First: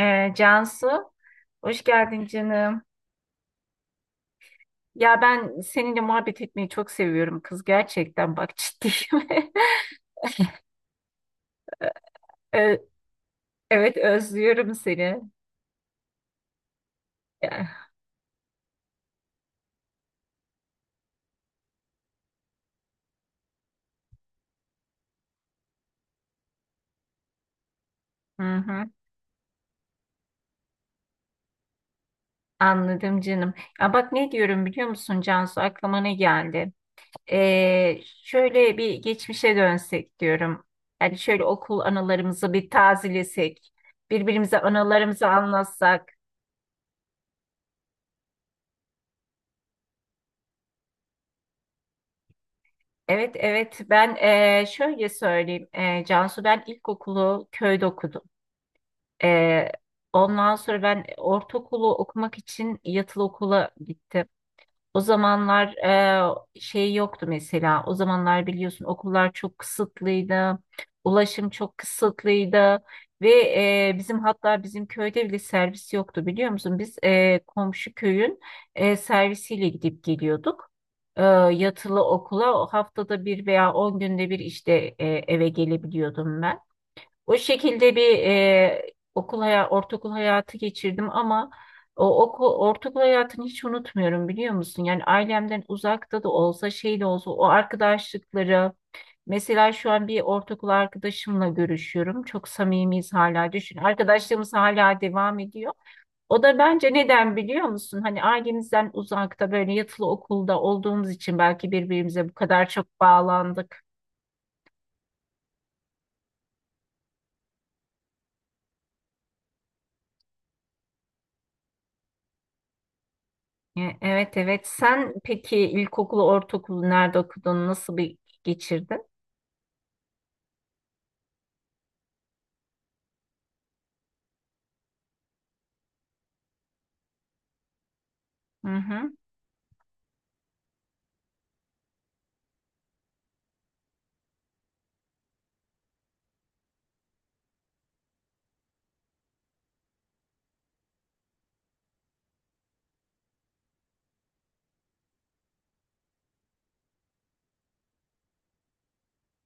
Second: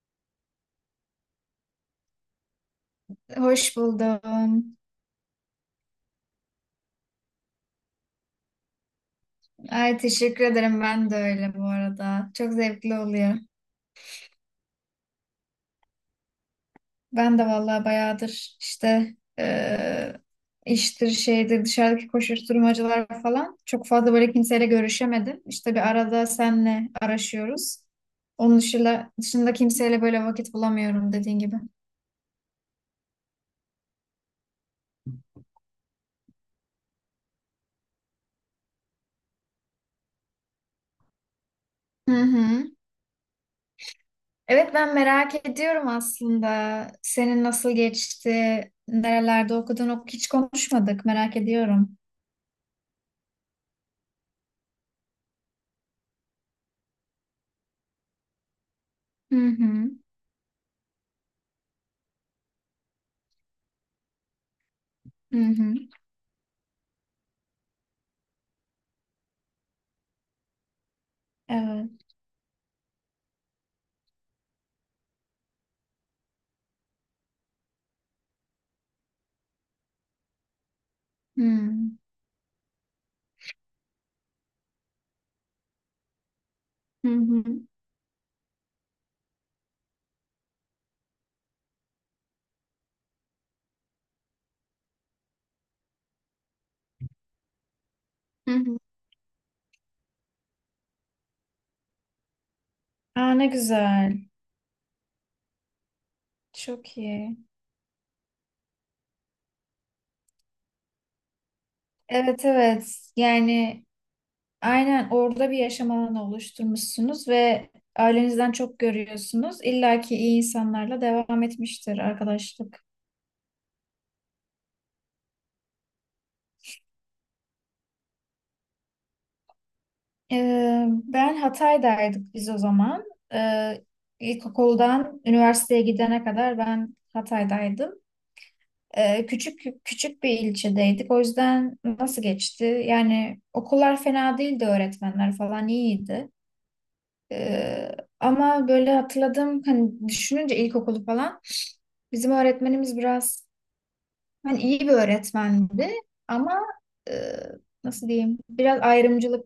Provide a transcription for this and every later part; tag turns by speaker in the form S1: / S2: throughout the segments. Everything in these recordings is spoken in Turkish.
S1: Cansu, hoş geldin canım.
S2: Hoş buldum.
S1: Ya ben seninle muhabbet etmeyi çok seviyorum kız, gerçekten bak, ciddiyim.
S2: Ay teşekkür ederim. Ben de öyle bu arada. Çok
S1: Ee,
S2: zevkli oluyor.
S1: Evet, özlüyorum seni.
S2: Ben de vallahi
S1: Ya.
S2: bayağıdır işte iştir şeydir dışarıdaki koşuşturmacalar falan çok fazla böyle kimseyle görüşemedim. İşte bir arada senle araşıyoruz.
S1: Hı
S2: Onun
S1: hı,
S2: dışında, dışında kimseyle böyle vakit bulamıyorum dediğin gibi.
S1: anladım canım. Ya bak, ne diyorum biliyor musun Cansu, aklıma ne geldi? Şöyle bir geçmişe dönsek diyorum. Yani şöyle okul
S2: Hı
S1: anılarımızı
S2: hı.
S1: bir tazelesek. Birbirimize
S2: Evet ben
S1: anılarımızı
S2: merak ediyorum
S1: anlatsak.
S2: aslında. Senin nasıl geçti? Nerelerde okudun? Hiç konuşmadık. Merak ediyorum.
S1: Evet, evet. Ben şöyle söyleyeyim. Cansu, ben ilkokulu köyde okudum.
S2: Hı
S1: Eee,
S2: hı.
S1: Ondan sonra ben ortaokulu okumak için yatılı okula gittim. O
S2: Hı
S1: zamanlar
S2: hı.
S1: şey yoktu mesela. O zamanlar biliyorsun, okullar çok kısıtlıydı. Ulaşım çok
S2: Evet.
S1: kısıtlıydı. Ve bizim, hatta bizim köyde bile servis yoktu, biliyor musun? Biz komşu köyün servisiyle gidip geliyorduk.
S2: Hmm.
S1: Yatılı okula o, haftada bir veya 10 günde bir, işte eve gelebiliyordum ben.
S2: Hı
S1: O
S2: hı.
S1: şekilde bir okul hayatı, ortaokul hayatı geçirdim ama o okul, ortaokul hayatını hiç unutmuyorum, biliyor musun? Yani ailemden uzakta da olsa, şey de olsa, o
S2: Hı
S1: arkadaşlıkları,
S2: hı.
S1: mesela şu an bir ortaokul arkadaşımla görüşüyorum. Çok samimiyiz
S2: Aa, ne
S1: hala, düşün.
S2: güzel.
S1: Arkadaşlığımız hala devam ediyor. O da bence,
S2: Çok
S1: neden
S2: iyi.
S1: biliyor musun? Hani ailemizden uzakta, böyle yatılı okulda olduğumuz için belki birbirimize bu
S2: Evet,
S1: kadar çok
S2: evet.
S1: bağlandık.
S2: Yani aynen orada bir yaşam alanı oluşturmuşsunuz ve ailenizden çok görüyorsunuz. İlla ki iyi insanlarla devam etmiştir arkadaşlık.
S1: Evet, evet. Sen peki ilkokulu, ortaokulu nerede okudun? Nasıl bir geçirdin?
S2: Ben Hatay'daydık biz o zaman. Ee, ilkokuldan üniversiteye gidene kadar ben Hatay'daydım.
S1: Hı hı.
S2: Küçük küçük bir ilçedeydik. O yüzden nasıl geçti? Yani okullar fena değildi, öğretmenler falan iyiydi. Ee, Ama böyle hatırladım, hani düşününce ilkokulu falan bizim öğretmenimiz biraz hani iyi bir öğretmendi ama e, nasıl diyeyim? Biraz ayrımcılık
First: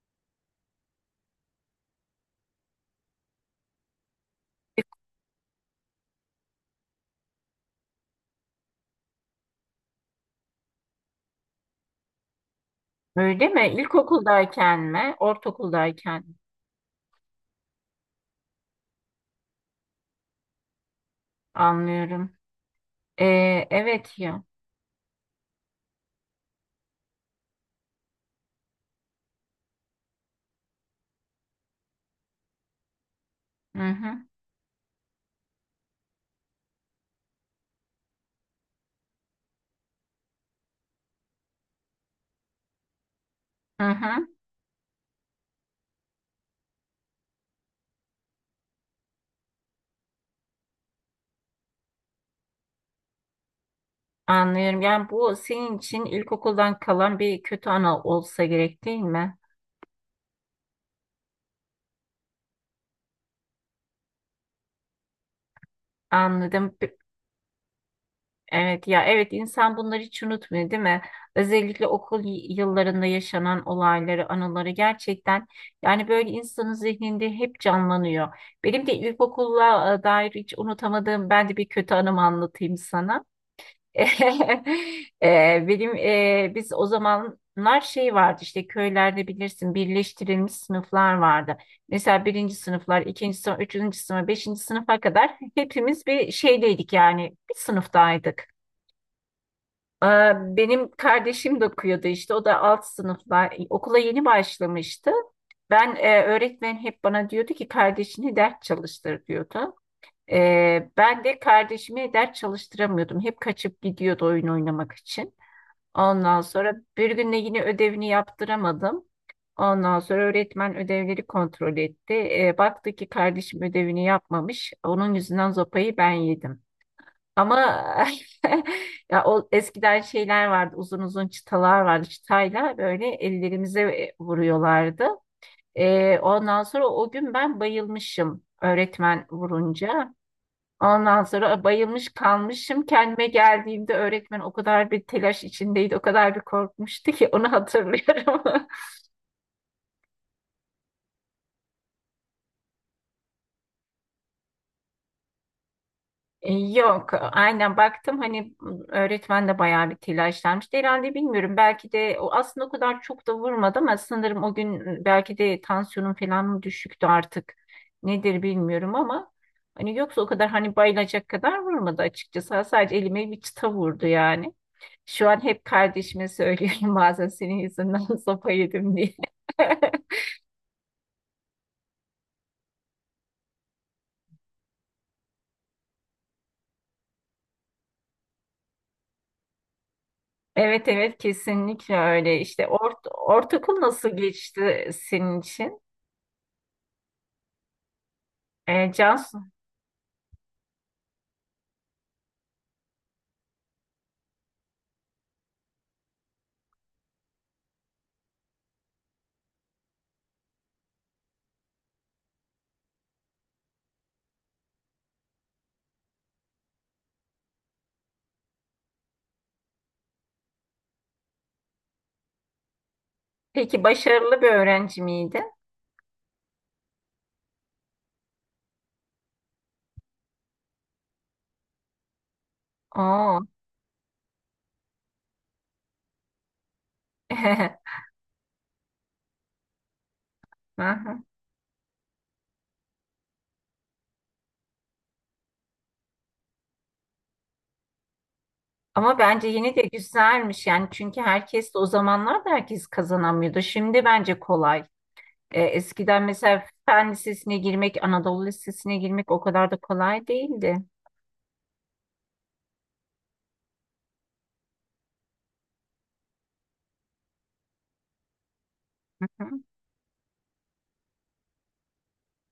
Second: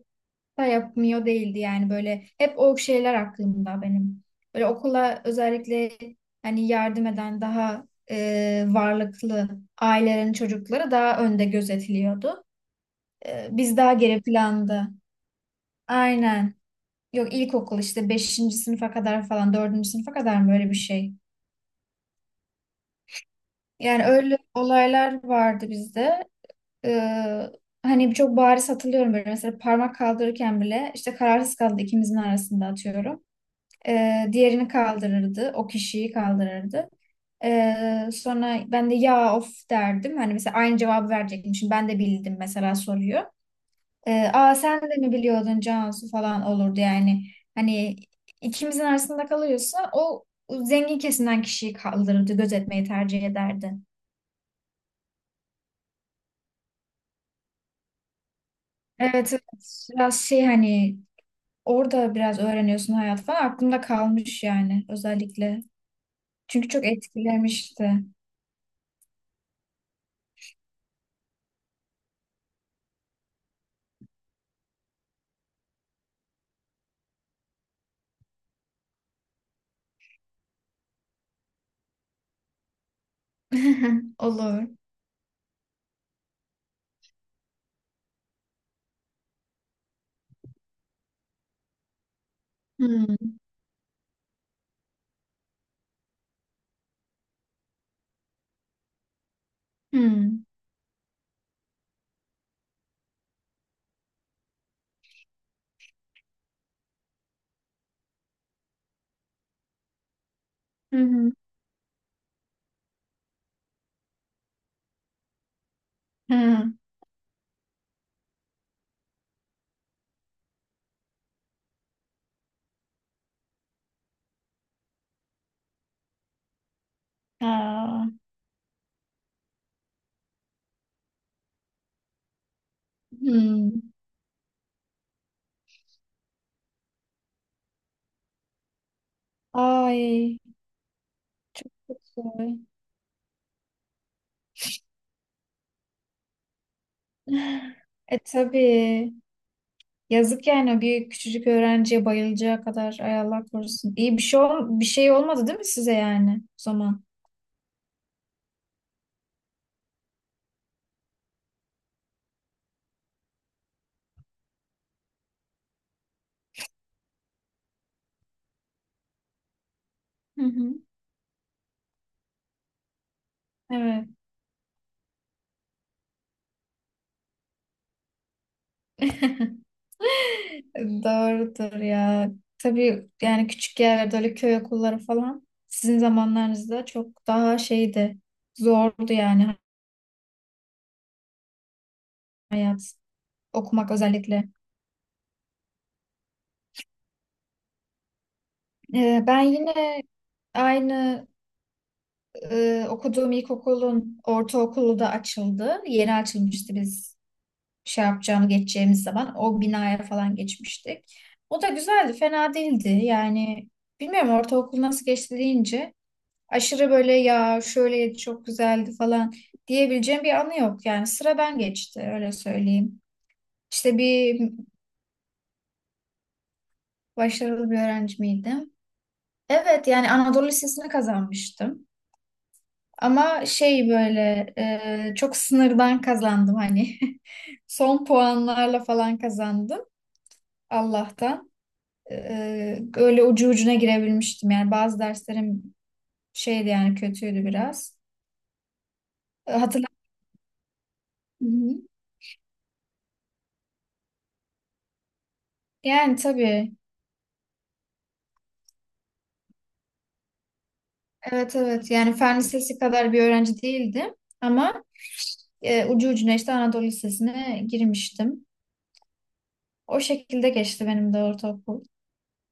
S2: da yapmıyor değildi, yani böyle hep o şeyler aklımda benim. Böyle okula özellikle hani yardım eden daha varlıklı ailelerin çocukları daha önde gözetiliyordu.
S1: Öyle
S2: E,
S1: mi?
S2: biz daha geri
S1: İlkokuldayken
S2: planda.
S1: mi? Ortaokuldayken mi?
S2: Aynen. Yok, ilkokul işte beşinci sınıfa kadar falan, dördüncü sınıfa kadar mı, öyle bir şey?
S1: Anlıyorum. E,
S2: Yani
S1: evet
S2: öyle
S1: ya.
S2: olaylar vardı bizde. E, Hani çok bariz hatırlıyorum, böyle mesela parmak kaldırırken bile işte kararsız kaldı ikimizin arasında atıyorum.
S1: Hı hı.
S2: Diğerini kaldırırdı. O kişiyi kaldırırdı. Sonra ben de ya of derdim. Hani mesela aynı cevabı verecekmişim. Ben de bildim mesela soruyor.
S1: Hı hı.
S2: Aa sen de mi biliyordun Cansu falan olurdu yani. Hani ikimizin arasında kalıyorsa o zengin kesimden kişiyi kaldırırdı. Gözetmeyi tercih ederdi.
S1: Anlıyorum. Yani bu senin için ilkokuldan kalan bir kötü anı olsa gerek, değil
S2: Evet,
S1: mi?
S2: evet. Biraz şey hani orada biraz öğreniyorsun hayat falan. Aklımda kalmış yani özellikle. Çünkü
S1: Anladım.
S2: çok etkilemişti.
S1: Evet ya, evet, insan bunları hiç unutmuyor, değil mi? Özellikle okul yıllarında yaşanan olayları, anıları, gerçekten yani böyle insanın zihninde hep canlanıyor. Benim de ilkokulla dair hiç unutamadığım, ben de bir kötü anımı anlatayım sana.
S2: Olur.
S1: Benim biz o zamanlar şey vardı, işte köylerde bilirsin, birleştirilmiş sınıflar vardı. Mesela birinci sınıflar, ikinci
S2: Hmm.
S1: sınıf, üçüncü sınıf, beşinci sınıfa kadar hepimiz bir şeydeydik, yani bir sınıftaydık. Aa,
S2: Hmm.
S1: benim kardeşim de okuyordu işte. O da alt sınıflar. Okula yeni başlamıştı. Ben öğretmen hep bana diyordu ki kardeşini ders çalıştır diyordu. Ben
S2: Hmm.
S1: de kardeşimi ders çalıştıramıyordum. Hep kaçıp gidiyordu oyun oynamak için. Ondan sonra
S2: Hmm.
S1: bir gün de yine ödevini yaptıramadım. Ondan sonra öğretmen ödevleri kontrol etti. Baktı ki kardeşim ödevini yapmamış. Onun yüzünden zopayı ben yedim. Ama
S2: Ha.
S1: ya o eskiden şeyler vardı, uzun uzun çıtalar vardı. Çıtayla böyle ellerimize
S2: Hmm.
S1: vuruyorlardı. Ondan sonra o gün ben bayılmışım öğretmen vurunca.
S2: Ay
S1: Ondan sonra
S2: çok
S1: bayılmış
S2: güzel.
S1: kalmışım. Kendime geldiğimde öğretmen o kadar bir telaş içindeydi, o kadar bir korkmuştu ki, onu
S2: E
S1: hatırlıyorum.
S2: tabii. Yazık yani, bir küçücük öğrenciye bayılacağı kadar, ay Allah korusun. İyi bir şey ol, bir şey olmadı değil mi size yani o zaman?
S1: Yok, aynen, baktım hani, öğretmen de bayağı bir telaşlanmıştı herhalde, bilmiyorum, belki de o aslında o kadar çok da vurmadı ama sanırım o gün belki de tansiyonum falan mı düşüktü artık, nedir bilmiyorum ama hani, yoksa o
S2: Hı
S1: kadar,
S2: hı.
S1: hani bayılacak kadar vurmadı açıkçası, sadece elime bir çıta vurdu
S2: Evet.
S1: yani. Şu an hep kardeşime söylüyorum bazen, senin yüzünden sopa yedim diye.
S2: Doğrudur ya. Tabii yani küçük yerlerde öyle köy okulları falan sizin zamanlarınızda çok daha şeydi. Zordu yani
S1: Evet, evet, kesinlikle öyle işte,
S2: hayat,
S1: ortaokul
S2: okumak
S1: nasıl
S2: özellikle.
S1: geçti senin için? E,
S2: Ben
S1: Cansu'nun
S2: yine aynı okuduğum ilkokulun ortaokulu da açıldı. Yeni açılmıştı biz şey yapacağını, geçeceğimiz zaman. O binaya falan geçmiştik. O da güzeldi, fena değildi. Yani bilmiyorum, ortaokul nasıl geçti deyince aşırı böyle ya şöyle çok güzeldi falan diyebileceğim bir anı yok. Yani sıra ben geçti, öyle söyleyeyim.
S1: Peki
S2: İşte
S1: başarılı
S2: bir
S1: bir öğrenci miydi?
S2: başarılı bir öğrenci miydim? Evet yani Anadolu Lisesi'ni kazanmıştım.
S1: Oo.
S2: Ama şey böyle çok sınırdan kazandım hani. Son puanlarla falan kazandım
S1: Aha.
S2: Allah'tan. E, öyle ucu ucuna girebilmiştim. Yani bazı derslerim şeydi yani, kötüydü biraz.
S1: Ama bence
S2: E,
S1: yine de
S2: hatırla-
S1: güzelmiş yani, çünkü
S2: Hı
S1: herkes de, o
S2: hı.
S1: zamanlar da herkes kazanamıyordu. Şimdi bence kolay.
S2: Yani
S1: Eskiden mesela
S2: tabii.
S1: Fen Lisesi'ne girmek, Anadolu Lisesi'ne girmek o kadar da kolay değildi.
S2: Evet, evet. Yani fen lisesi kadar bir öğrenci değildim. Ama ucu ucuna işte Anadolu Lisesi'ne girmiştim.
S1: Hı.
S2: O şekilde geçti benim de ortaokul.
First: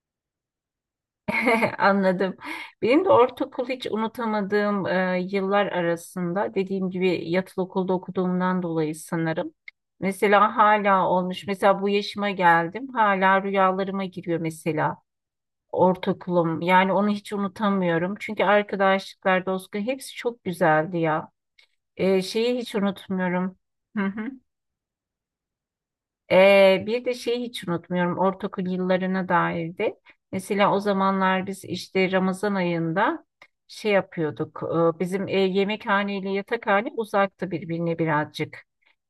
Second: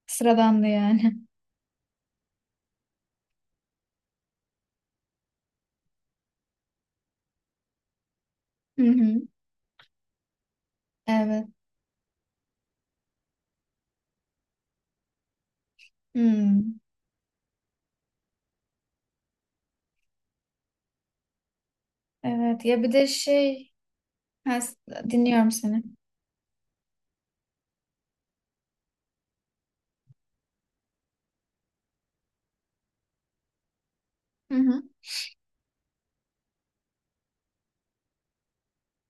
S2: Sıradandı yani.
S1: Anladım. Benim de ortaokul hiç unutamadığım yıllar arasında, dediğim gibi, yatılı okulda okuduğumdan
S2: Hı
S1: dolayı
S2: hı.
S1: sanırım. Mesela hala olmuş.
S2: Evet.
S1: Mesela bu yaşıma geldim. Hala rüyalarıma giriyor mesela ortaokulum.
S2: Hı.
S1: Yani onu hiç unutamıyorum. Çünkü arkadaşlıklar, dostluklar, hepsi çok güzeldi ya. Şeyi
S2: Evet
S1: hiç
S2: ya bir de
S1: unutmuyorum.
S2: şey ha, s- dinliyorum seni.
S1: Bir de şeyi hiç unutmuyorum, ortaokul yıllarına dairdi. Mesela o zamanlar biz işte Ramazan ayında şey
S2: Hı
S1: yapıyorduk.
S2: hı.
S1: Bizim yemekhane ile yatakhane uzaktı birbirine birazcık.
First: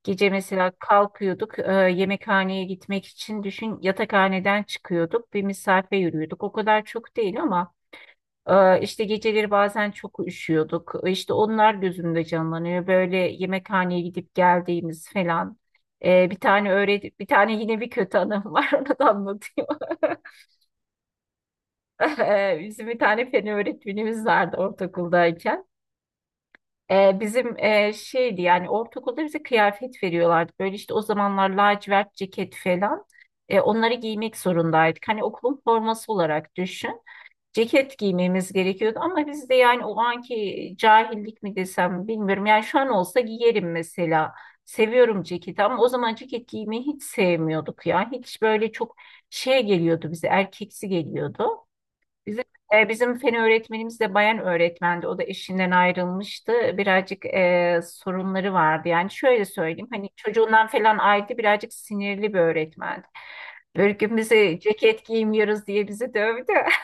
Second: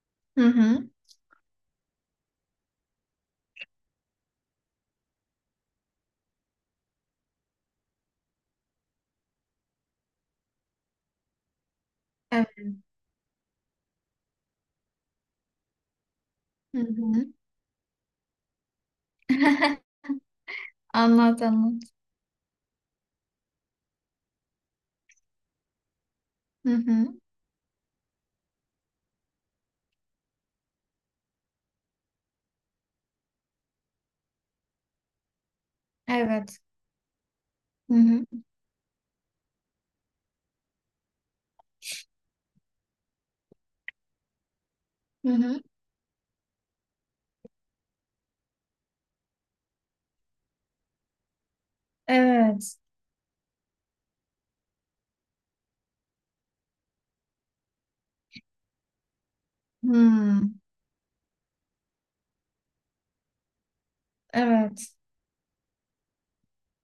S1: Gece
S2: Hı
S1: mesela
S2: hı.
S1: kalkıyorduk yemekhaneye gitmek için, düşün, yatakhaneden çıkıyorduk, bir mesafe yürüyorduk. O kadar çok değil ama işte geceleri bazen çok üşüyorduk. İşte onlar gözümde
S2: Evet.
S1: canlanıyor, böyle yemekhaneye gidip geldiğimiz falan. Bir tane
S2: Hı
S1: öğret bir
S2: hı.
S1: tane yine bir kötü anım var, onu da anlatayım.
S2: Anlat, anlat.
S1: Bizim bir tane fen öğretmenimiz vardı ortaokuldayken.
S2: Hı hı.
S1: Bizim şeydi yani, ortaokulda bize kıyafet veriyorlardı. Böyle işte o zamanlar lacivert ceket falan. Onları giymek zorundaydık. Hani okulun forması olarak
S2: Evet.
S1: düşün.
S2: Hı
S1: Ceket
S2: hı.
S1: giymemiz gerekiyordu ama biz de yani o anki cahillik mi desem bilmiyorum. Yani şu an olsa giyerim mesela. Seviyorum
S2: Hı hı.
S1: ceketi ama o zaman ceket giymeyi hiç sevmiyorduk ya. Hiç böyle çok şey geliyordu bize, erkeksi geliyordu. Bizim,
S2: Evet.
S1: bizim fen öğretmenimiz de bayan öğretmendi. O da eşinden ayrılmıştı. Birazcık sorunları vardı. Yani şöyle söyleyeyim, hani
S2: Hmm.
S1: çocuğundan falan ayrıydı, birazcık sinirli bir öğretmendi. Böyle gün bize
S2: Evet.
S1: ceket giymiyoruz diye bizi dövdü.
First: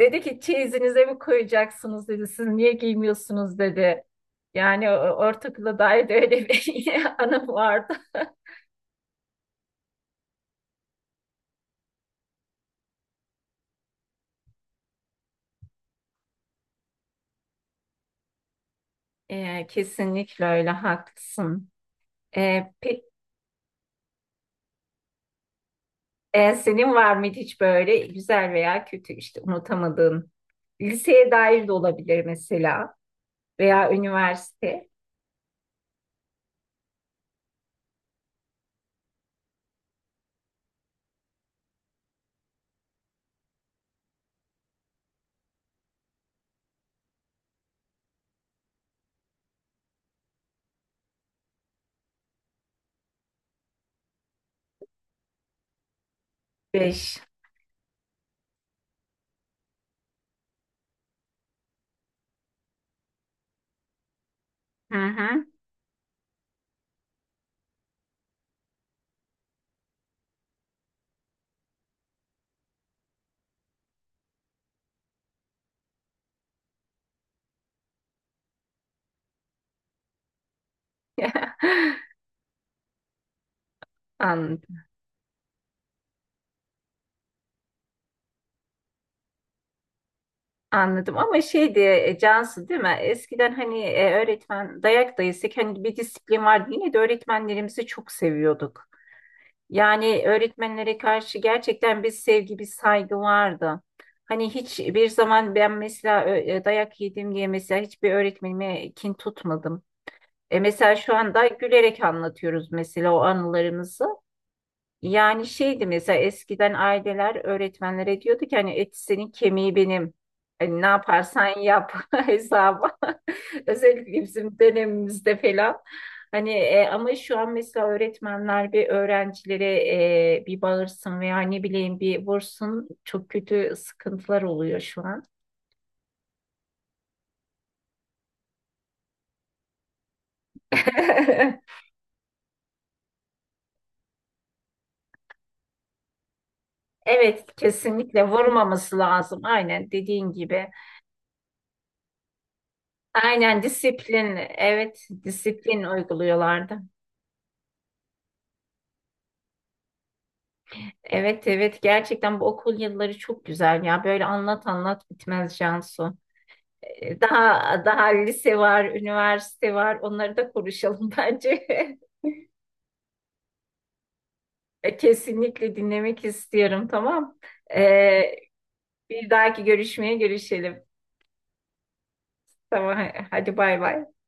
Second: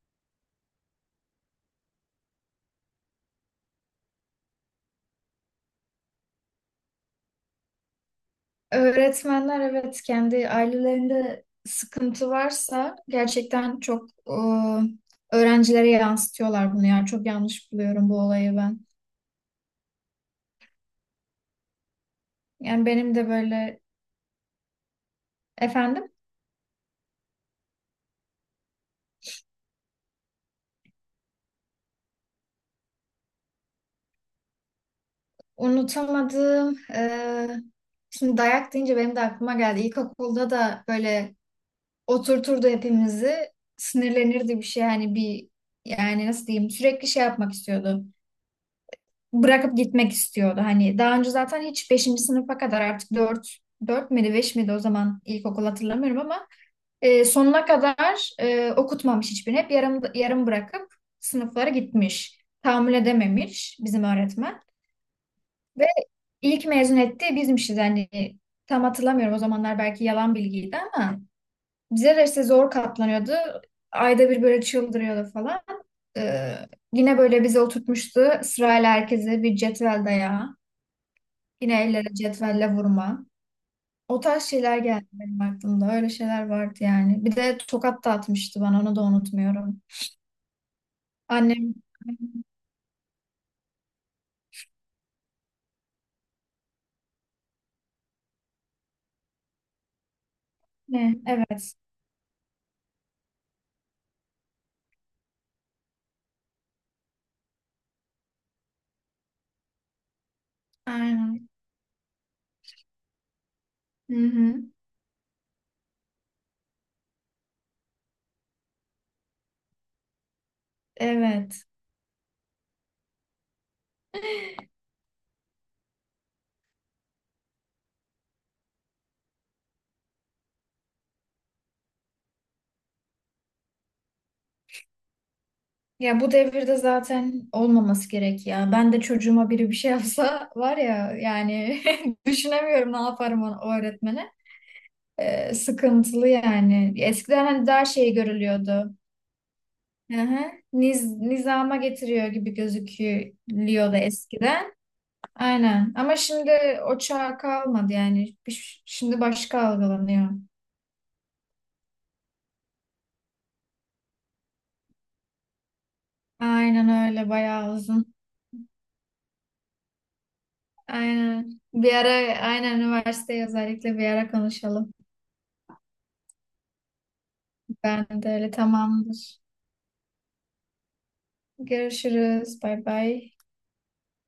S1: Dedi ki, çeyizinize mi koyacaksınız dedi. Siz niye giymiyorsunuz dedi. Yani ortaokula dair de öyle bir anım vardı.
S2: Öğretmenler evet kendi ailelerinde sıkıntı varsa gerçekten çok öğrencilere yansıtıyorlar bunu, yani çok yanlış buluyorum bu olayı ben.
S1: Kesinlikle öyle, haklısın. Ee,
S2: Yani
S1: pe-
S2: benim de böyle efendim.
S1: senin var mıydı hiç böyle güzel veya kötü işte unutamadığın? Liseye dair de olabilir, mesela veya üniversite.
S2: Unutamadığım, şimdi dayak deyince benim de aklıma geldi. İlkokulda da böyle oturturdu hepimizi, sinirlenirdi bir şey. Hani bir, yani nasıl diyeyim, sürekli şey yapmak istiyordu. Bırakıp gitmek istiyordu. Hani daha önce zaten hiç beşinci sınıfa kadar artık dört miydi 5 miydi o zaman ilkokul hatırlamıyorum ama
S1: Beş.
S2: sonuna kadar okutmamış hiçbirini. Hep yarım, yarım bırakıp sınıflara gitmiş. Tahammül edememiş bizim öğretmen.
S1: Hı hı.
S2: İlk mezun etti bizmişiz hani, tam hatırlamıyorum o zamanlar, belki yalan bilgiydi ama bize de işte zor katlanıyordu. Ayda bir böyle çıldırıyordu falan. Ee, Yine böyle bize oturtmuştu sırayla herkese bir cetvel dayağı. Yine ellere cetvelle vurma. O tarz
S1: Anladım.
S2: şeyler geldi benim aklımda. Öyle şeyler vardı yani. Bir de tokat da atmıştı bana, onu da unutmuyorum.
S1: Anladım ama
S2: Annem
S1: şeydi Cansu, değil mi? Eskiden hani öğretmen dayak da yesek hani bir disiplin vardı. Yine de öğretmenlerimizi çok seviyorduk. Yani öğretmenlere
S2: ne?
S1: karşı
S2: Evet.
S1: gerçekten bir sevgi, bir saygı vardı. Hani hiçbir zaman ben mesela dayak yedim diye mesela hiçbir öğretmenime kin tutmadım. Mesela şu anda
S2: Aynen.
S1: gülerek anlatıyoruz mesela o anılarımızı.
S2: Hı hı.
S1: Yani şeydi, mesela eskiden aileler öğretmenlere diyordu ki, hani et senin kemiği benim. Hani ne yaparsan
S2: Evet.
S1: yap hesabı. Özellikle bizim dönemimizde falan. Hani ama şu an mesela öğretmenler bir öğrencilere bir bağırsın veya ne bileyim bir vursun, çok kötü sıkıntılar oluyor şu an.
S2: Ya bu devirde zaten olmaması gerek ya. Ben de çocuğuma biri bir şey yapsa var ya yani düşünemiyorum ne yaparım o öğretmene. Sıkıntılı yani. Eskiden
S1: Evet,
S2: hani daha şey
S1: kesinlikle
S2: görülüyordu.
S1: vurmaması lazım, aynen
S2: Hı
S1: dediğin
S2: hı.
S1: gibi.
S2: Niz, nizama getiriyor gibi
S1: Aynen,
S2: gözüküyordu
S1: disiplin.
S2: eskiden.
S1: Evet, disiplin
S2: Aynen. Ama şimdi
S1: uyguluyorlardı.
S2: o çağ kalmadı yani. Bir- şimdi başka algılanıyor.
S1: Evet, evet, gerçekten bu okul yılları çok güzel ya, böyle anlat anlat bitmez Cansu.
S2: Aynen öyle, bayağı
S1: Daha daha
S2: uzun.
S1: lise var, üniversite var, onları da konuşalım
S2: Aynen.
S1: bence.
S2: Bir ara, aynen üniversiteye özellikle bir ara konuşalım.
S1: Kesinlikle dinlemek istiyorum, tamam.
S2: Ben
S1: Ee,
S2: de öyle,
S1: Bir
S2: tamamdır.
S1: dahaki görüşmeye görüşelim.
S2: Görüşürüz. Bay
S1: Tamam,
S2: bay.
S1: hadi bay bay.